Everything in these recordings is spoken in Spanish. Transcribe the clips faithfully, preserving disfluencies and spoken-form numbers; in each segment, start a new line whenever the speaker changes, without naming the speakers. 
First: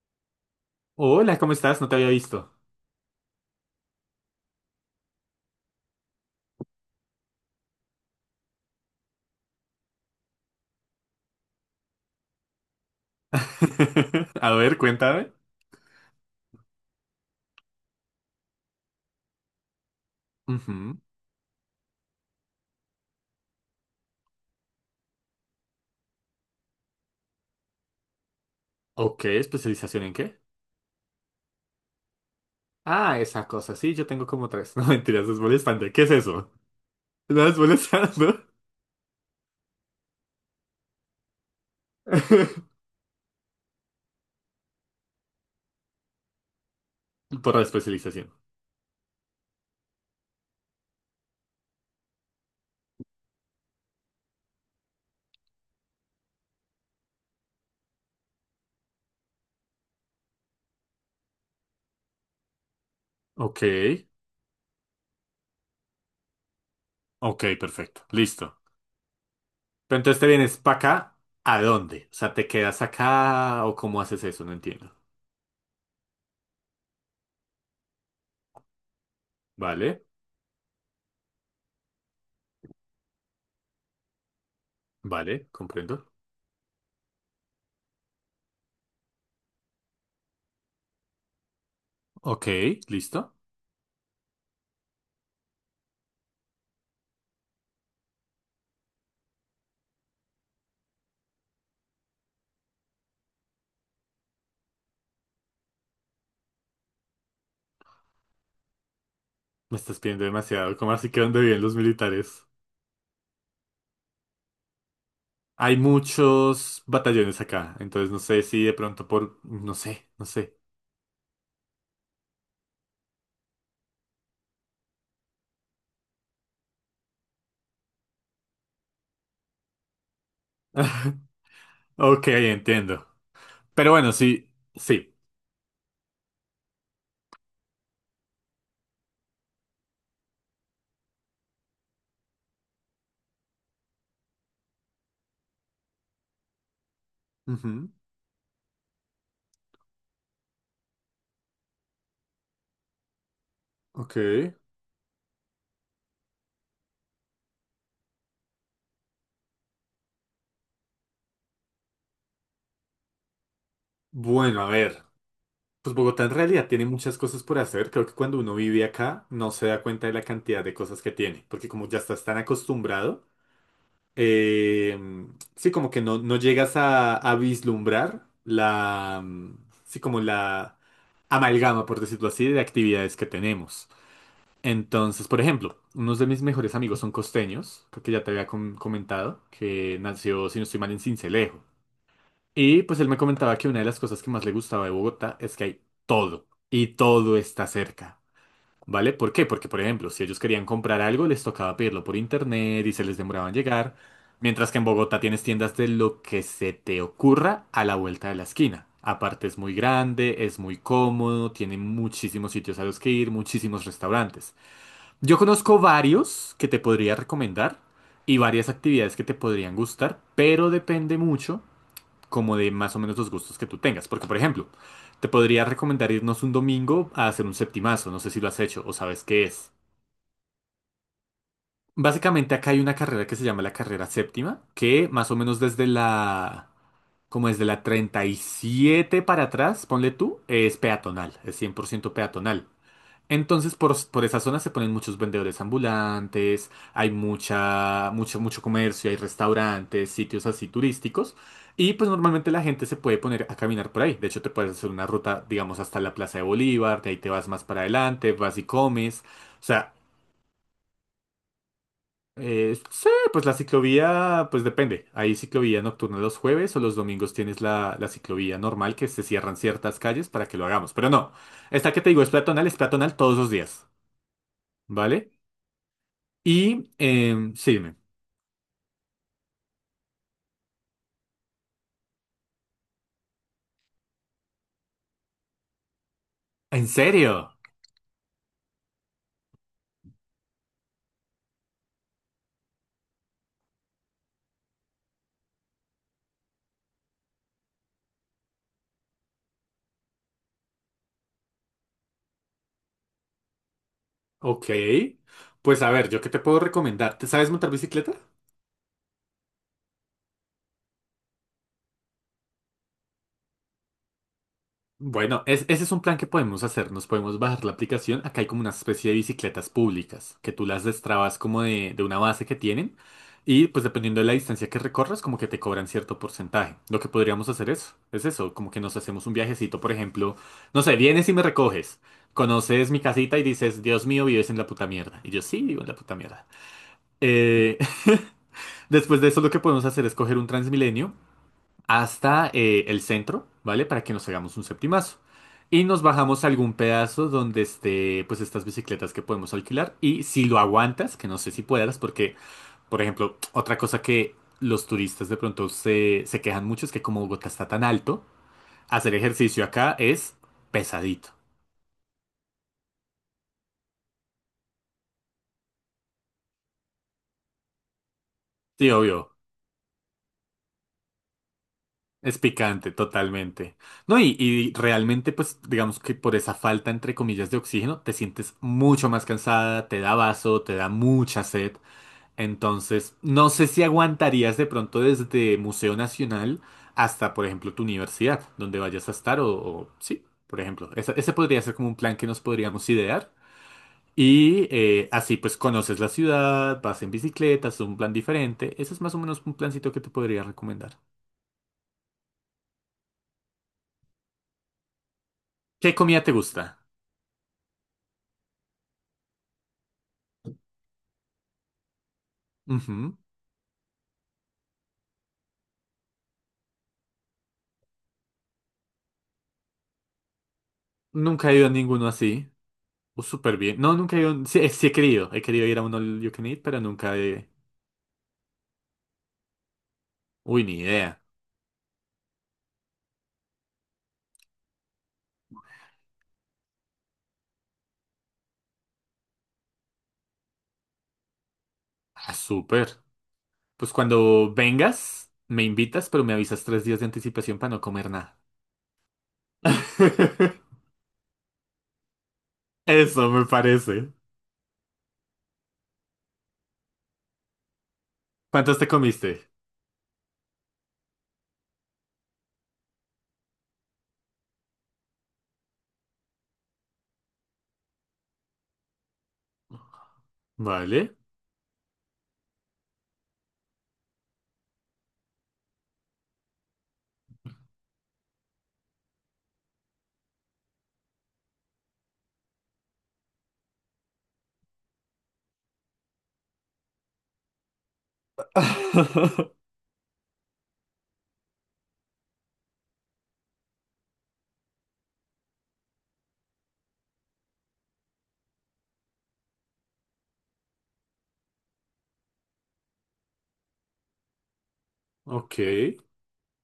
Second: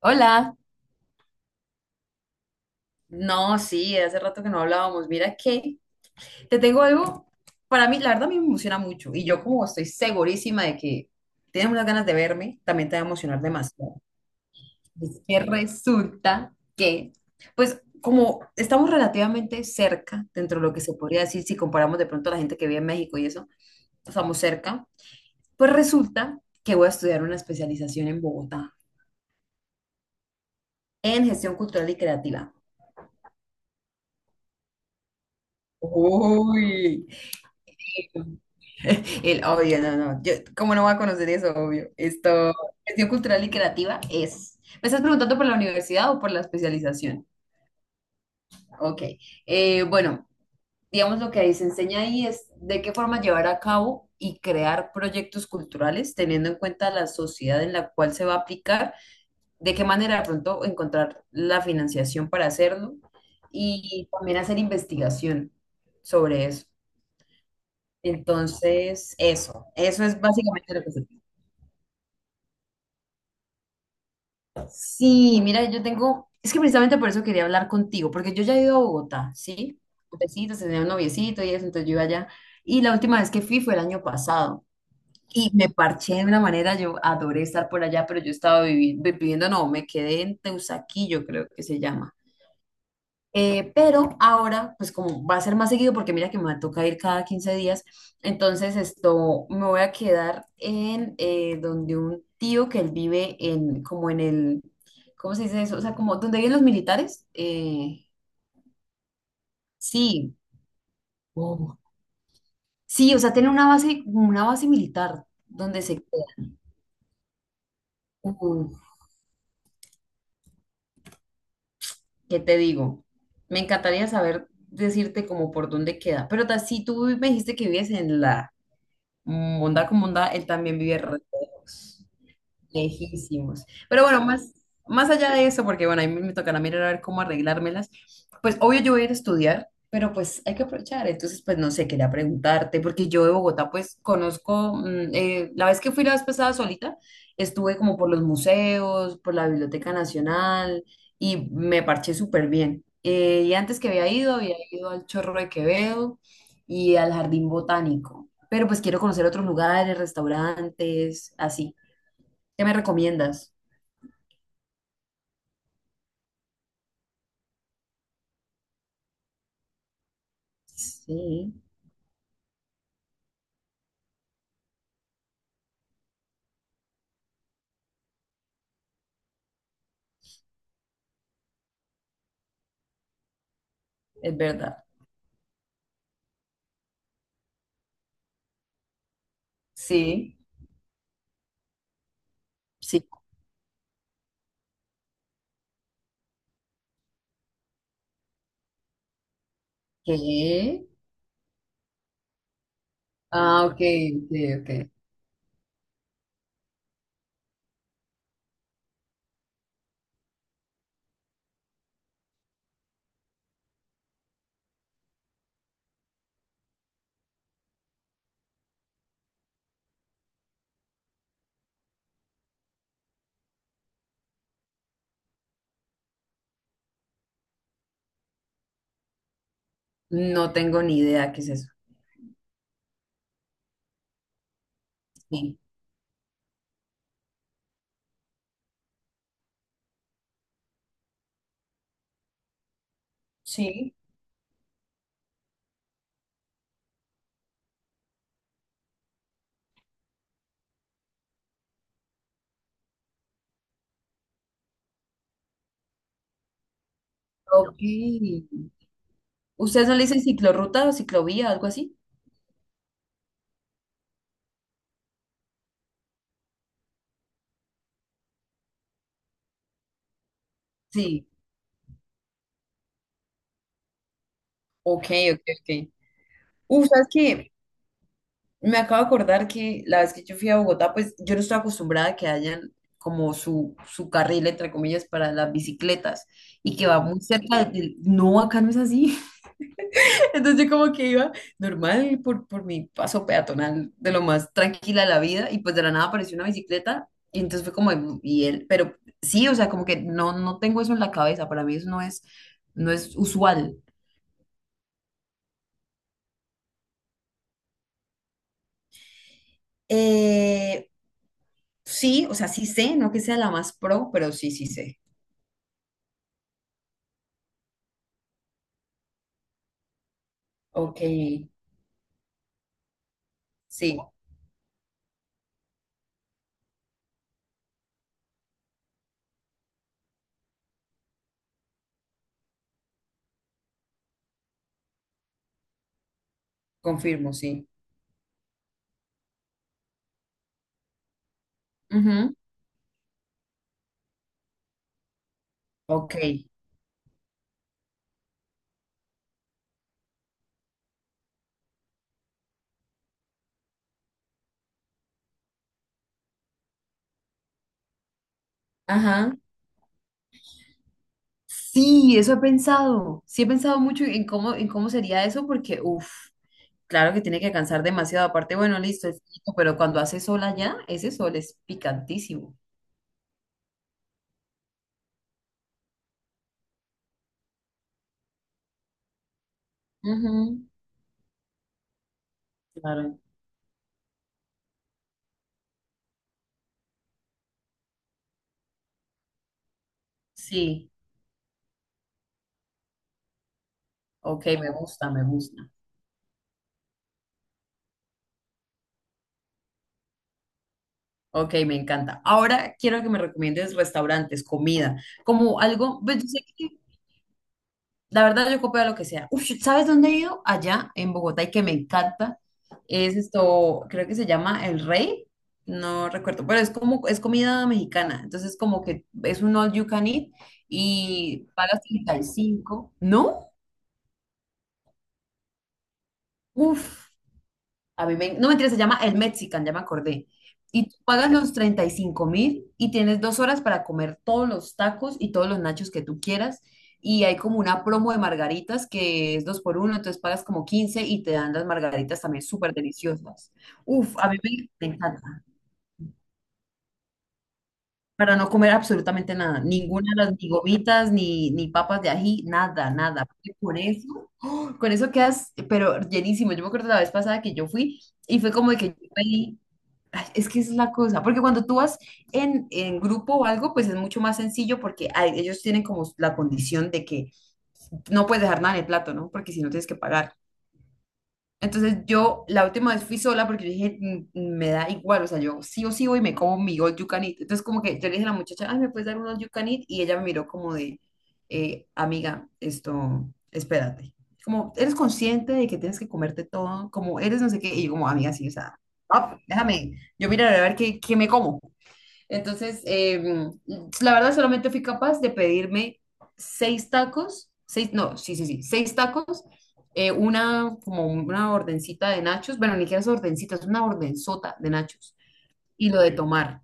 Hola,
Hola, ¿cómo estás? No te había visto.
no, sí, hace rato que no hablábamos. Mira que te tengo algo, para mí, la verdad, a mí me emociona mucho y yo como estoy segurísima de que tienes unas ganas de verme, también te va a emocionar demasiado.
A ver,
Es
cuéntame.
que resulta que, pues, como estamos relativamente cerca, dentro de lo que se
Ujú.
podría decir, si comparamos de pronto a la gente que vive en México y eso, estamos cerca, pues resulta que voy a estudiar una especialización en Bogotá,
Ok, ¿especialización en qué?
en gestión cultural y creativa.
Ah, esa cosa, sí, yo tengo como tres. No, mentiras, es molestante. ¿Qué es eso?
Uy.
¿No es molestando?
El obvio, no, no. Yo, ¿cómo no va a conocer eso, obvio? Esto, gestión cultural y creativa es. ¿Me estás preguntando por la universidad o por la especialización?
Por la especialización.
Ok. Eh, bueno, digamos lo que ahí se enseña ahí es de qué forma llevar a cabo y crear proyectos culturales, teniendo en cuenta la sociedad en la cual se va a aplicar, de qué manera de pronto encontrar la financiación para hacerlo
Ok,
y también hacer investigación sobre eso.
ok, perfecto, listo.
Entonces, eso,
Pero
eso
entonces
es
te vienes
básicamente
para
lo que se.
acá, ¿a dónde? O sea, ¿te quedas acá o cómo haces eso? No entiendo.
Sí, mira, yo tengo, es que precisamente por eso quería hablar contigo, porque yo ya he ido a Bogotá, ¿sí?
Vale,
Noviecitos, tenía un noviecito y eso, entonces yo iba allá. Y la última vez que fui fue el año pasado
vale,
y me
comprendo.
parché de una manera, yo adoré estar por allá, pero yo estaba vivi- viviendo, no, me quedé en Teusaquillo, creo que se llama.
Ok, listo.
Eh, pero ahora, pues como va a ser más seguido, porque mira que me toca ir cada quince días, entonces esto me voy a quedar en eh, donde un tío que él vive en, como en el, ¿cómo se dice eso? O sea, como donde viven los militares. Eh,
Me estás pidiendo
sí,
demasiado, ¿cómo así que dónde viven los
Oh,
militares?
sí, o sea, tiene una base, una base militar
Hay
donde se queda.
muchos batallones acá, entonces no sé si de
uh,
pronto por. No sé, no sé.
¿Qué te digo? Me encantaría saber decirte como por dónde queda, pero ta- si tú me dijiste que vives en la Bondad con bondad, él también vive re lejos.
Ok, entiendo.
Lejísimos.
Pero
Pero
bueno,
bueno,
sí,
más, más
sí.
allá de eso, porque bueno, ahí me, me tocará mirar a ver cómo arreglármelas, pues obvio yo voy a ir a estudiar, pero pues hay que aprovechar. Entonces, pues no sé, quería preguntarte, porque yo de Bogotá pues conozco, mm, eh, la vez que fui la vez pasada solita, estuve
Ujú.
como por los museos, por la Biblioteca Nacional y me parché súper bien. Eh, y antes que había
Ok.
ido, había ido al Chorro de Quevedo y al Jardín Botánico, pero pues quiero conocer otros lugares, restaurantes, así. ¿Qué me recomiendas?
Bueno, a ver. Pues Bogotá en realidad tiene muchas cosas por hacer. Creo que cuando uno vive acá no se da cuenta de la cantidad de cosas que tiene,
Sí,
porque como ya estás tan acostumbrado, eh, sí, como que no, no llegas a, a vislumbrar la mm, sí, como la amalgama, por decirlo así, de actividades que tenemos.
es verdad.
Entonces, por ejemplo, unos de mis mejores amigos son costeños, creo que ya te había com- comentado, que
Sí.
nació, si no estoy mal, en Sincelejo. Y pues él
Sí.
me comentaba que una de las cosas que más le gustaba de Bogotá es que hay todo, y todo está cerca, ¿vale? ¿Por qué? Porque, por ejemplo, si ellos querían
¿Qué?
comprar algo, les tocaba pedirlo por internet y se les demoraba en
Ah, ok,
llegar,
ok,
mientras que en
ok.
Bogotá tienes tiendas de lo que se te ocurra a la vuelta de la esquina. Aparte es muy grande, es muy cómodo, tiene muchísimos sitios a los que ir, muchísimos restaurantes. Yo conozco varios que te podría recomendar y varias actividades que te podrían gustar, pero depende mucho como de más o menos los gustos que tú tengas. Porque, por ejemplo, te podría recomendar irnos un domingo a hacer un septimazo, no sé si lo has hecho o sabes qué es.
No tengo ni idea qué es eso.
Básicamente acá hay una carrera que se llama la carrera séptima, que más o menos
Sí.
desde la, como desde la treinta y siete para atrás, ponle tú, es peatonal, es cien por ciento peatonal. Entonces,
Sí,
por, por esa zona se ponen muchos vendedores ambulantes, hay mucha, mucho, mucho comercio, hay restaurantes, sitios así turísticos. Y pues normalmente la gente se puede poner a caminar por ahí. De hecho, te puedes hacer una ruta, digamos, hasta la Plaza de Bolívar, de ahí te vas más para
ok.
adelante, vas y comes. O
¿Ustedes
sea,
no le dicen ciclorruta o ciclovía, algo así?
eh, sí, pues la ciclovía, pues depende. Hay ciclovía nocturna los jueves o los domingos tienes la, la ciclovía normal que se cierran ciertas calles para que lo hagamos. Pero
Sí,
no, esta que te digo es peatonal, es peatonal todos los días.
ok,
¿Vale?
ok, ok. Uh,
Y
¿sabes qué?
em, sí, dime.
Me acabo de acordar que la vez que yo fui a Bogotá, pues yo no estoy acostumbrada a que hayan como su, su carril, entre comillas, para las bicicletas y que
¿En
va muy
serio?
cerca de. No, acá no es así. Entonces yo como que iba normal por, por mi paso peatonal de lo más tranquila de la vida y pues de la nada apareció una bicicleta y entonces fue como, "Mm, y él, pero sí, o sea, como que no, no tengo eso en la cabeza, para mí eso no es, no es usual".
Ok. Pues a ver, ¿yo qué te puedo recomendar? ¿Te sabes montar bicicleta?
Eh, sí, o sea, sí sé, no que sea la más pro, pero sí, sí sé.
Bueno, es- ese es un plan que podemos hacer. Nos podemos bajar la aplicación. Acá hay como una especie de bicicletas públicas que tú las
Ok,
destrabas como de, de una base que tienen. Y pues
sí,
dependiendo de la distancia que recorras, como que te cobran cierto porcentaje. Lo que podríamos hacer es, es eso, como que nos hacemos un viajecito, por ejemplo. No sé, vienes y me recoges. Conoces mi casita y dices, Dios mío, vives en la puta mierda. Y yo sí, vivo en la puta mierda.
confirmo, sí.
Eh, Después de eso, lo que podemos hacer es coger un Transmilenio
Ujú.
hasta eh, el centro, ¿vale? Para que nos hagamos un septimazo. Y nos
Ok,
bajamos a algún pedazo donde esté, pues, estas bicicletas que podemos alquilar. Y si lo aguantas, que no sé si puedas, porque, por ejemplo, otra cosa que los turistas de pronto se, se quejan mucho es que como Bogotá está tan alto, hacer
ajá.
ejercicio acá es pesadito.
Sí, eso he pensado, sí he pensado mucho en cómo, en cómo sería eso porque, uff. Claro que tiene que cansar demasiado. Aparte, bueno,
Sí,
listo, es
obvio.
rico, pero cuando hace sol allá, ese sol es
Es
picantísimo.
picante, totalmente. No, y, y realmente, pues, digamos que por esa falta, entre comillas, de oxígeno, te sientes mucho más cansada, te da vaso,
Ujú.
te da mucha sed. Entonces,
Claro.
no sé si aguantarías de pronto desde Museo Nacional hasta, por ejemplo, tu universidad, donde vayas a estar, o, o- sí, por ejemplo.
Sí.
Esa- ese podría ser como un plan que nos podríamos idear.
Ok,
Y
me
eh,
gusta, me
así, pues,
gusta.
conoces la ciudad, vas en bicicleta, es un plan diferente. Ese es más o menos un plancito que te podría recomendar.
Ok, me encanta. Ahora quiero que me recomiendes restaurantes, comida, como
¿Qué
algo, pues
comida
yo
te
sé
gusta?
que. La verdad, yo copio de lo que sea. Uf, ¿sabes dónde he ido? Allá en Bogotá y que me encanta.
Ujú.
Es esto, creo que se llama El Rey. No recuerdo, pero es como, es comida mexicana. Entonces, como que es un all you can eat y
Nunca he ido a
pagas
ninguno así.
treinta y cinco.
Uh,
¿No?
súper bien. No, nunca he ido. Sí, eh, sí he querido. He querido ir a uno al You Can Eat, pero
Uf.
nunca he.
A mí me, no mentira, se llama El Mexican, ya me acordé.
Uy, ni
Y tú
idea.
pagas los treinta y cinco mil y tienes dos horas para comer todos los tacos y todos los nachos que tú quieras. Y hay como una promo de margaritas que es dos por uno, entonces pagas como quince y te dan las margaritas
Ah,
también súper
súper.
deliciosas.
Pues
Uf, a mí
cuando
me, me
vengas,
encanta.
me invitas, pero me avisas tres días de anticipación para no comer
Para
nada.
no comer absolutamente nada, ninguna de las ni gomitas, ni, ni papas de ají, nada, nada.
Eso me
Porque Con
parece.
eso, con eso quedas, pero llenísimo. Yo me acuerdo la vez pasada que yo fui y fue como de
¿Cuántos
que
te
yo
comiste?
pedí. Ay. Es que esa es la cosa, porque cuando tú vas en, en grupo o algo, pues es mucho más sencillo porque ay, ellos tienen como la condición de que no puedes dejar nada en el plato, ¿no? Porque si no tienes que pagar.
Vale.
Entonces yo la última vez fui sola porque yo dije, "Mm, mm, me da igual, o sea, yo sí o sí voy y me como mi all you can eat". Entonces como que yo le dije a la muchacha, "ay, ¿me puedes dar un all you can eat?", y ella me miró como de, eh, amiga, esto, espérate. Como, ¿eres consciente de que tienes que comerte todo? Como, ¿eres no sé qué? Y yo como, amiga, sí, o sea, ah, déjame, yo miraré a ver qué, qué me como. Entonces, eh, la verdad solamente fui capaz de pedirme seis tacos, seis, no, sí, sí, sí, seis tacos, eh, una, como una ordencita de nachos, bueno, ni siquiera es ordencita, es una ordenzota de nachos
Ok.
y lo de Ok. tomar.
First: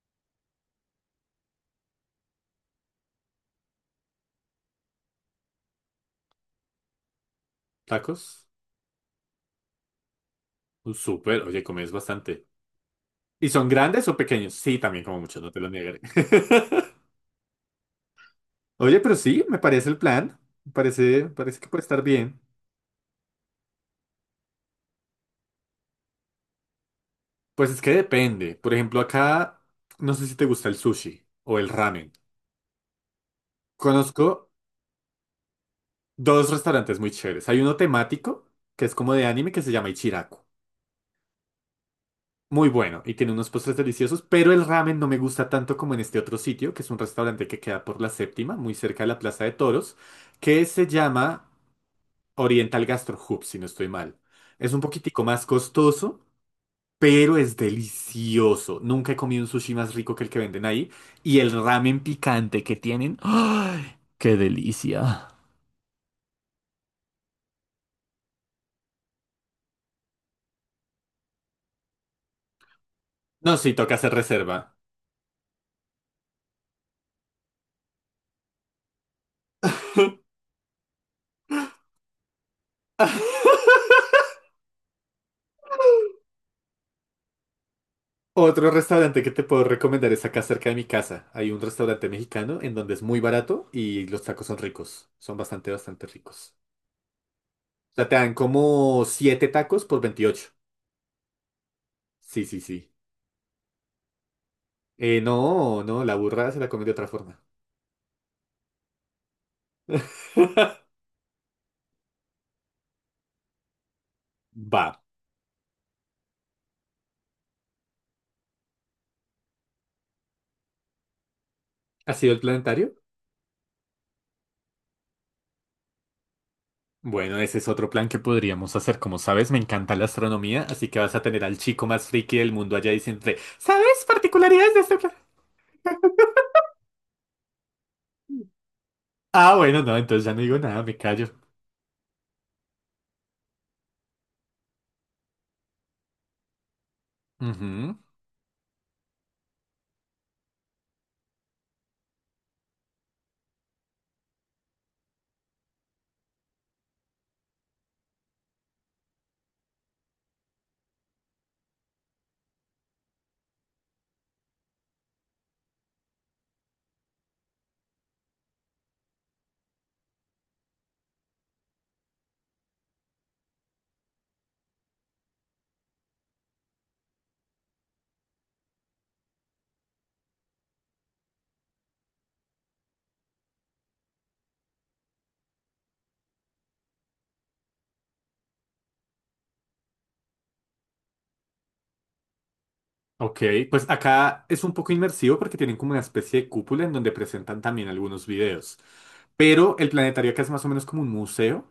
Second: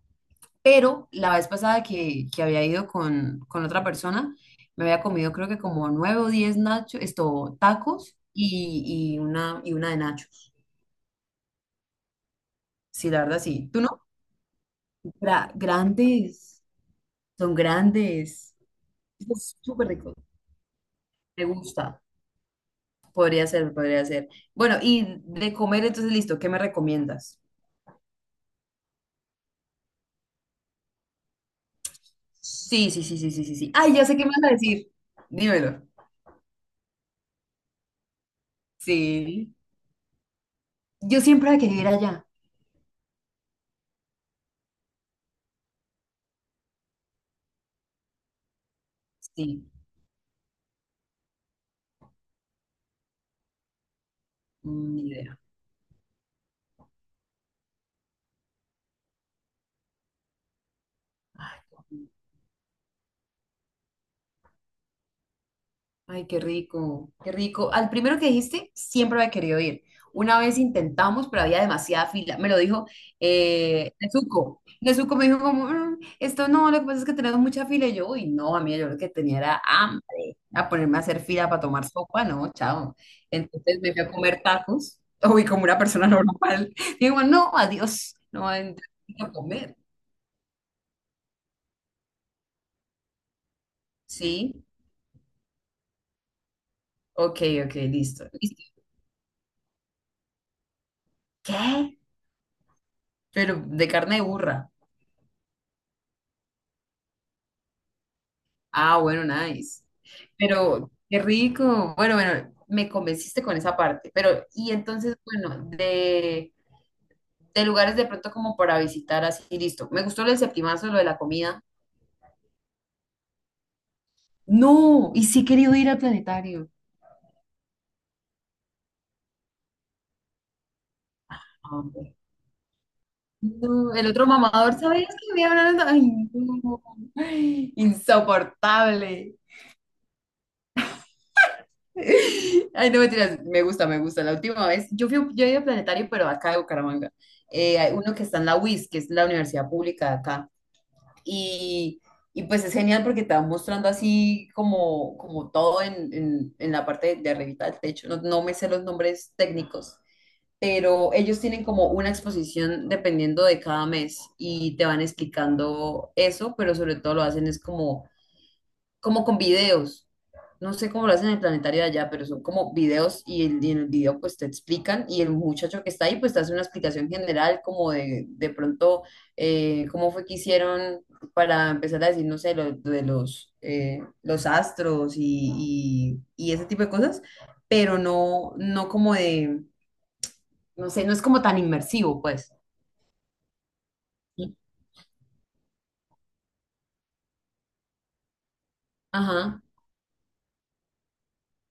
Pero la vez pasada que, que había ido con, con otra persona, me había comido creo que como nueve o diez nachos, esto, tacos
Tacos.
y, y una, y una de nachos.
Uh, súper. Oye, comes bastante.
Sí, la verdad,
¿Y son
sí. ¿Tú no?
grandes o pequeños? Sí, también como mucho, no
Gra-
te lo negaré.
grandes, son grandes.
Oye, pero sí,
Es
me
súper
parece el
rico.
plan. Me parece, me
Me
parece que puede
gusta.
estar bien.
Podría ser, podría ser. Bueno, y de comer, entonces listo, ¿qué me recomiendas?
Pues es que depende. Por ejemplo, acá no sé si te gusta el sushi o el ramen.
Sí, sí, sí, sí, sí, sí, sí. Ay, ya sé
Conozco
qué me vas a decir. Dímelo.
dos restaurantes muy chéveres. Hay uno temático, que es como de anime,
Sí.
que se llama Ichiraku.
Yo siempre quería ir allá.
Muy bueno y tiene unos postres deliciosos, pero el ramen no me gusta tanto como en este otro sitio, que es un restaurante que queda por la séptima, muy cerca de la Plaza de
Sí.
Toros, que se llama Oriental Gastro Hub, si no estoy mal. Es un
Mm, ni
poquitico
idea.
más costoso, pero es delicioso. Nunca he comido un sushi más rico que el que venden ahí. Y el ramen picante que tienen. ¡Ay! ¡Qué delicia!
Ay, qué rico, qué rico. Al primero que dijiste, siempre había querido ir. Una vez intentamos, pero había demasiada fila. Me lo dijo
No, sí,
eh,
toca hacer
Nezuko.
reserva.
Nezuko me dijo como, "Mm, esto no, lo que pasa es que tenemos mucha fila". Y yo, uy, no, a mí yo lo que tenía era hambre. A ponerme a hacer fila para tomar sopa, no, chao. Entonces me fui a comer tacos. Uy, como una persona normal. Digo, no, adiós, no,
Otro
entonces,
restaurante que
a
te puedo
comer.
recomendar es acá cerca de mi casa. Hay un restaurante mexicano en donde es muy barato y los tacos son
Sí,
ricos. Son bastante, bastante ricos.
ok, ok,
O sea, te
listo.
dan
Listo.
como siete tacos por veintiocho.
¿Qué?
Sí, sí, sí.
Pero de carne de burra.
Eh, no, no, la burra se la comen de otra forma.
Ah, bueno, nice. Pero qué rico. Bueno, bueno, me convenciste con esa parte. Pero, y
Va.
entonces, bueno, de, de lugares de pronto como para visitar así, listo. Me gustó lo del septimazo, lo de la comida.
¿Ha sido el planetario?
No, y sí he querido ir al planetario.
Bueno, ese es otro plan que podríamos hacer. Como sabes, me encanta la astronomía, así que vas a tener al
Ah,
chico más
ok.
friki del mundo allá diciéndote,
No,
¿sabes
el otro mamador,
particularidades de este plan?
¿sabías que me hablaron? Ay, no. Ay, insoportable.
Ah, bueno, no, entonces ya no digo nada, me callo.
Ay, no mentiras, me gusta, me gusta. La última vez, yo fui, yo he ido al planetario, pero acá de Bucaramanga. Eh, hay
Ujú.
uno que está en la U I S, que es la universidad pública de acá. Y, y pues es genial porque te van mostrando así como, como todo en, en, en la parte de arribita del techo. No, no me sé los nombres técnicos, pero ellos tienen como una exposición dependiendo de cada mes y te van explicando eso, pero sobre todo lo hacen es como como con videos. No sé cómo lo hacen en el planetario de allá, pero son como videos y, el- y en el video pues te explican y el muchacho que está ahí pues te hace una explicación general como de, de pronto eh, cómo fue que hicieron para empezar a decir, no sé, lo, de los, eh, los astros y, y, y ese tipo de cosas, pero no, no como de, no sé, no es como tan inmersivo pues.
Ok, pues acá es un poco inmersivo porque tienen como una especie de cúpula en donde presentan también algunos videos.
Ajá,
Pero el planetario acá es más o menos como un museo.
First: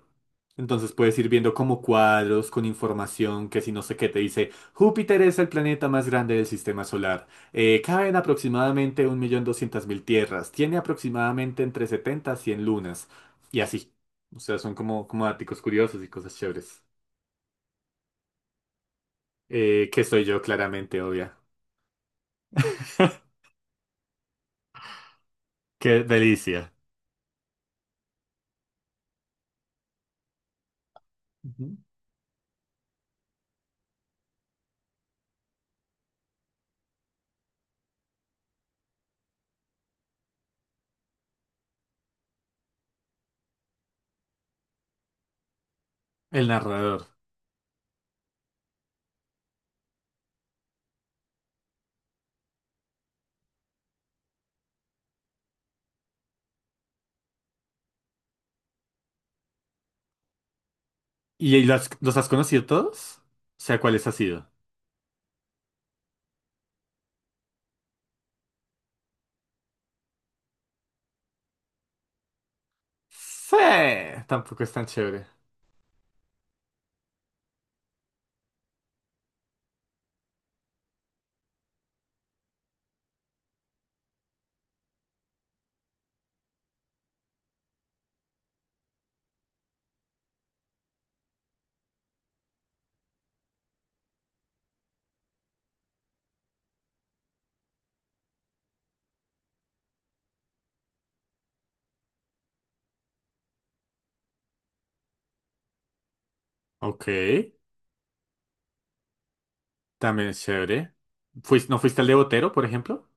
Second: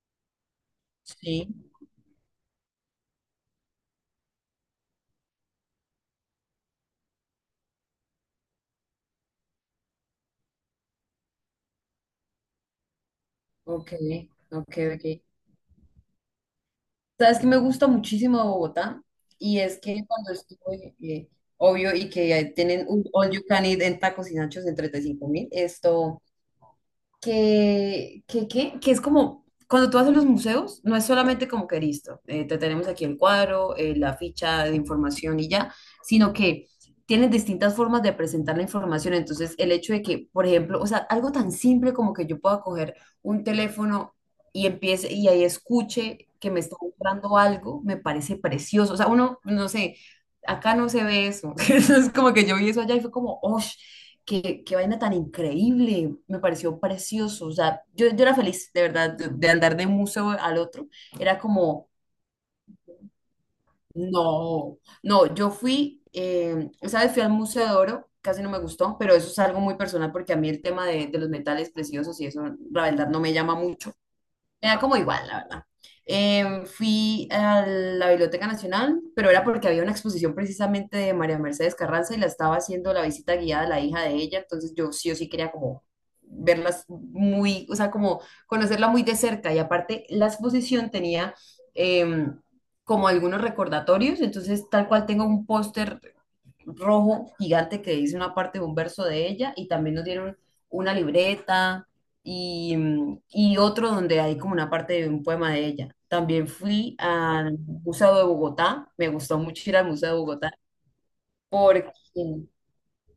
Entonces puedes ir viendo
sí,
como cuadros con información que si no sé qué te dice, Júpiter es el planeta más grande del sistema solar. Eh, caben aproximadamente un millón doscientas mil tierras. Tiene aproximadamente entre setenta a cien lunas. Y
ok,
así. O sea,
ok,
son como,
ok.
como daticos curiosos y cosas chéveres.
Sabes que me gusta muchísimo de Bogotá y es
Eh, que
que
soy
cuando
yo
estuve,
claramente,
eh,
obvia.
obvio, y que eh, tienen un all you can eat en tacos y nachos en treinta y cinco mil,
Qué
esto,
delicia.
que, que, que, que es como, cuando tú vas a los museos, no es solamente como
Ujú.
que listo, eh, te tenemos aquí el cuadro, eh, la ficha de información y ya, sino que tienen distintas formas de presentar la información. Entonces, el hecho de que, por ejemplo, o sea, algo tan simple como que yo pueda coger un teléfono y empiece y ahí escuche
El
que me está
narrador.
mostrando algo, me parece precioso. O sea, uno, no sé, acá no se ve eso. Es como que yo vi eso allá y fue como, ¡oh! Qué, qué vaina tan increíble, me pareció precioso. O sea, yo, yo era feliz, de verdad, de, de andar de un museo al otro. Era
¿Y los,
como,
los has conocido todos? O sea, ¿cuáles has sido?
no, no, yo fui, eh, esa vez fui al Museo de Oro, casi no me gustó, pero eso es algo muy personal porque a mí el tema de, de los metales preciosos y eso, la verdad, no me
Sí,
llama mucho.
tampoco
Me
es
da
tan
como
chévere.
igual, la verdad. Em, fui a la Biblioteca Nacional, pero era porque había una exposición precisamente de María Mercedes Carranza y la estaba haciendo la visita guiada a la hija de ella, entonces yo sí o sí quería como verlas muy, o sea, como conocerla muy de cerca y aparte la exposición tenía em, como algunos recordatorios, entonces tal cual tengo un póster rojo gigante que dice una parte de un verso de ella y también nos dieron una libreta y, mm, y otro donde hay como una parte de un poema de ella. También fui
Ok,
al Museo de Bogotá, me gustó mucho ir al Museo de
también es
Bogotá
chévere. Fuis- ¿no
porque
fuiste al de Botero, por ejemplo?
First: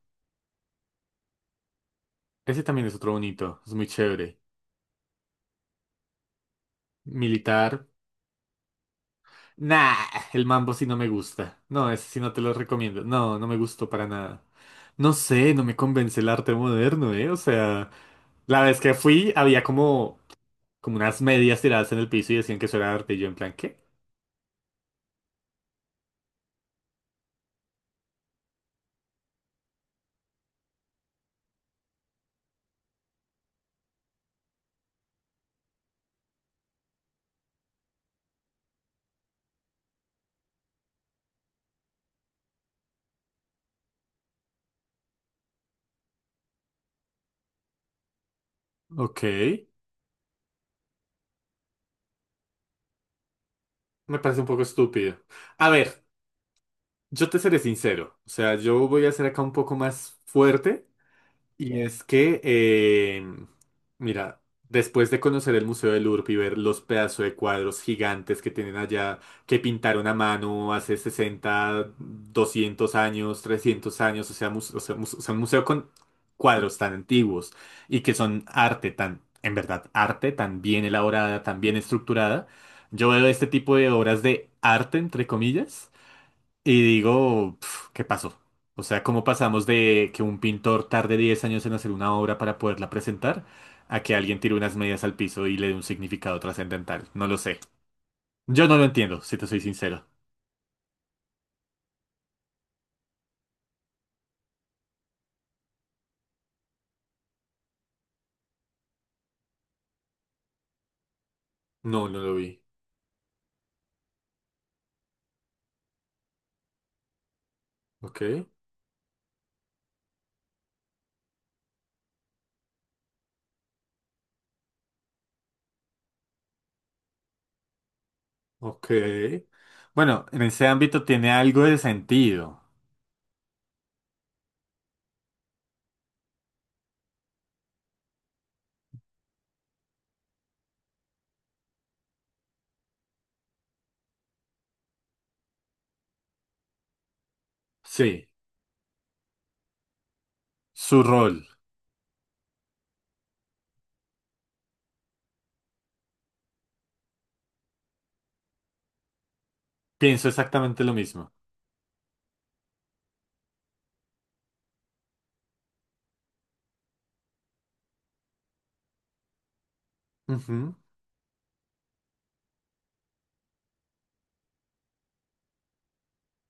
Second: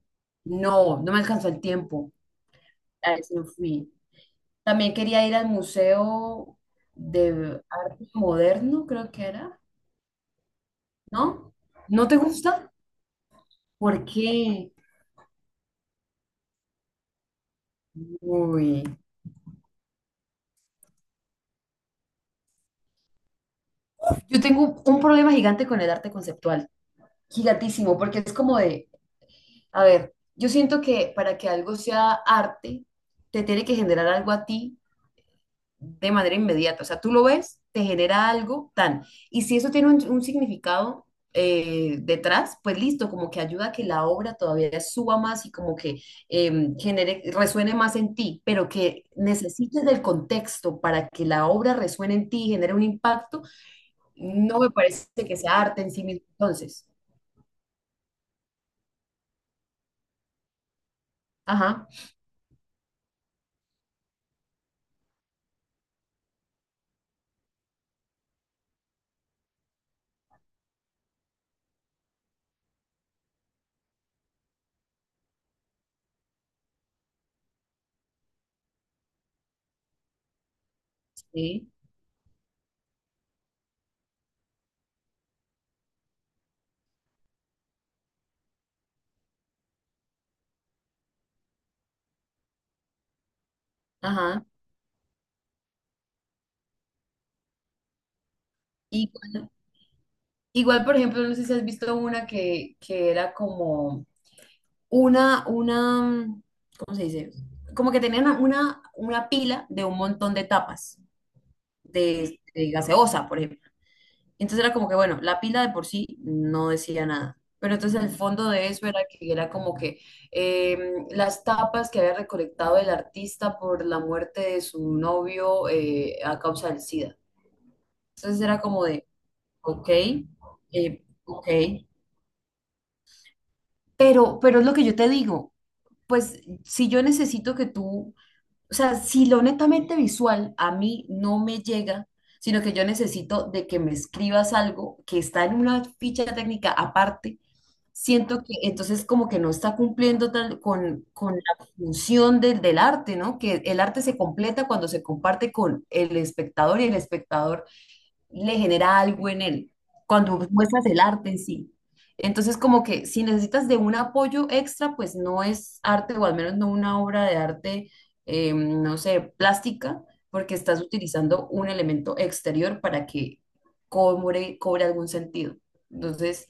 no, no me alcanzó el tiempo,
Ese también es otro
a ese no
bonito, es muy
fui.
chévere.
También quería ir al Museo de
Militar.
Arte Moderno, creo que era,
Nah, el mambo sí no me
¿no?
gusta. No,
¿No
ese
te
sí no te lo
gusta?
recomiendo. No, no me gustó
¿Por
para nada.
qué?
No sé, no me convence el arte moderno, ¿eh? O sea, la vez
Uy.
que fui había como, como unas medias tiradas en el piso y decían que eso era arte. Y yo en plan, ¿qué?
Yo tengo un problema gigante con el arte conceptual, gigantísimo, porque es como de, a ver, yo siento que para que algo sea arte, te tiene que generar algo a ti de manera inmediata. O sea, tú lo ves, te genera algo tan. Y si eso tiene un, un significado eh, detrás, pues listo, como que ayuda a que la obra todavía suba más y como que eh, genere, resuene más en ti, pero que
Ok,
necesites del contexto para que la obra resuene en ti y genere un impacto
me parece un
no
poco
me parece
estúpido.
que sea
A
arte en sí
ver.
mismo, entonces.
Yo te seré sincero, o sea, yo voy a ser acá un poco más fuerte y
Ajá,
es que, eh, mira, después de conocer el Museo del Louvre y ver los pedazos de cuadros gigantes que tienen allá, que pintaron a mano hace sesenta, doscientos años, trescientos años, o sea, mus- o sea, mus- o sea, un museo con cuadros tan antiguos y que son arte tan, en verdad, arte tan bien elaborada, tan
sí,
bien estructurada, yo veo este tipo de obras de arte, entre comillas. Y digo, pf, ¿qué pasó? O sea, ¿cómo pasamos de que un pintor tarde diez años en hacer una obra para poderla presentar a que alguien
ajá.
tire unas medias al piso y le dé un significado trascendental? No lo sé. Yo no lo entiendo, si te
Igual,
soy sincero.
igual, por ejemplo, no sé si has visto una que, que era como una, una, ¿cómo se dice? Como que tenían una, una pila de un montón de tapas
No, no lo
de,
vi.
de gaseosa, por ejemplo. Entonces era como que, bueno, la pila de por sí no decía nada. Pero entonces el
Ok,
fondo de eso era que era como que em, las tapas que había recolectado el artista por la muerte de su novio eh, a causa del SIDA. Entonces era como
ok.
de, ok,
Bueno, en ese ámbito
eh,
tiene
ok.
algo de sentido.
Pero, pero es lo que yo te digo, pues si yo necesito que tú, o sea, si lo netamente visual a mí no me llega, sino que yo necesito de que me escribas algo que está en una ficha técnica aparte,
Sí.
siento que entonces como que no está cumpliendo tal
Su
con, con
rol.
la función del, del arte, ¿no? Que el arte se completa cuando se comparte con el espectador y el espectador le genera algo en él,
Pienso
cuando
exactamente
muestras
lo
el
mismo.
arte en sí. Entonces, como que si necesitas de un apoyo extra, pues no es arte, o al menos no una obra de arte, eh, no sé, plástica, porque
Ujú.
estás utilizando un elemento exterior para que cobre, cobre algún sentido. Entonces,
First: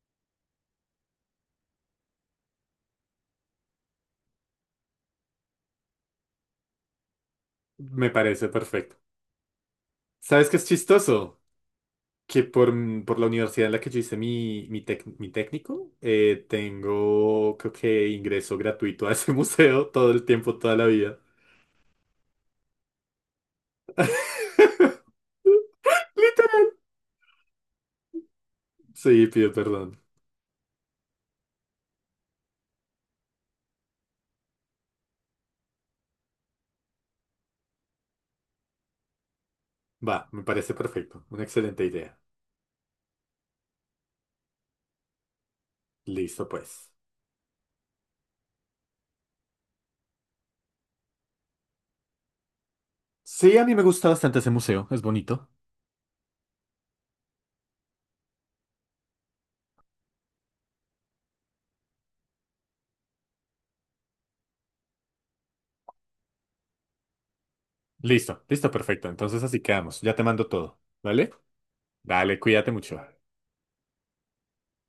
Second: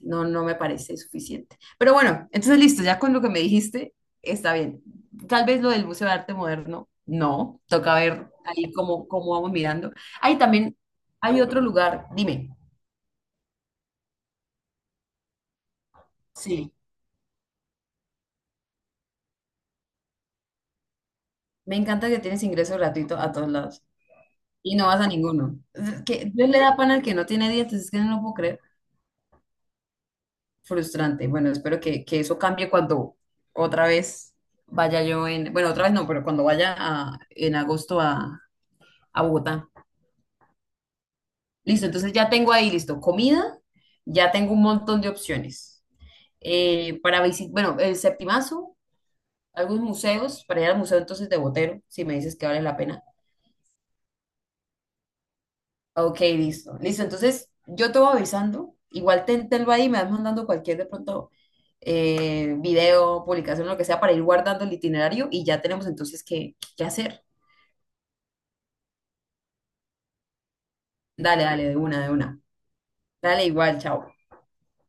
no, no me parece suficiente. Pero bueno, entonces listo, ya con lo que me dijiste, está bien. Tal vez lo del Museo de Arte Moderno, no, toca
Me
ver
parece
ahí
perfecto.
cómo, cómo vamos mirando. Ahí
¿Sabes qué es
también
chistoso?
hay otro lugar,
Que
dime.
por, mm, por la universidad en la que yo hice mi, mi, tec- mi técnico, eh,
Sí,
tengo, creo que ingreso gratuito a ese museo todo el tiempo, toda la vida.
me encanta que tienes ingreso gratuito a todos lados y no vas a ninguno. Es que Dios le da pan al que no tiene dientes, es que no lo puedo creer.
Sí, pido perdón.
Frustrante. Bueno, espero que, que eso cambie cuando otra vez vaya yo en, bueno, otra vez no, pero cuando vaya a- en agosto a, a Bogotá.
Va, me parece perfecto. Una excelente
Listo, entonces
idea.
ya tengo ahí, listo, comida, ya tengo un montón de opciones.
Listo, pues.
Eh, para visitar, bueno, el Septimazo, algunos museos, para ir al museo entonces de Botero, si me dices que vale la pena.
Sí, a mí me gusta bastante ese museo. Es bonito.
Ok, listo, listo, entonces yo te voy avisando, igual ten, tenlo ahí, me vas mandando cualquier de pronto eh, video, publicación, lo que sea, para ir guardando el itinerario y ya tenemos entonces qué, qué hacer.
Listo, listo, perfecto. Entonces así quedamos. Ya te mando todo. ¿Vale?
Dale, dale, de una, de una.
Dale, cuídate mucho.
Dale, igual, chao.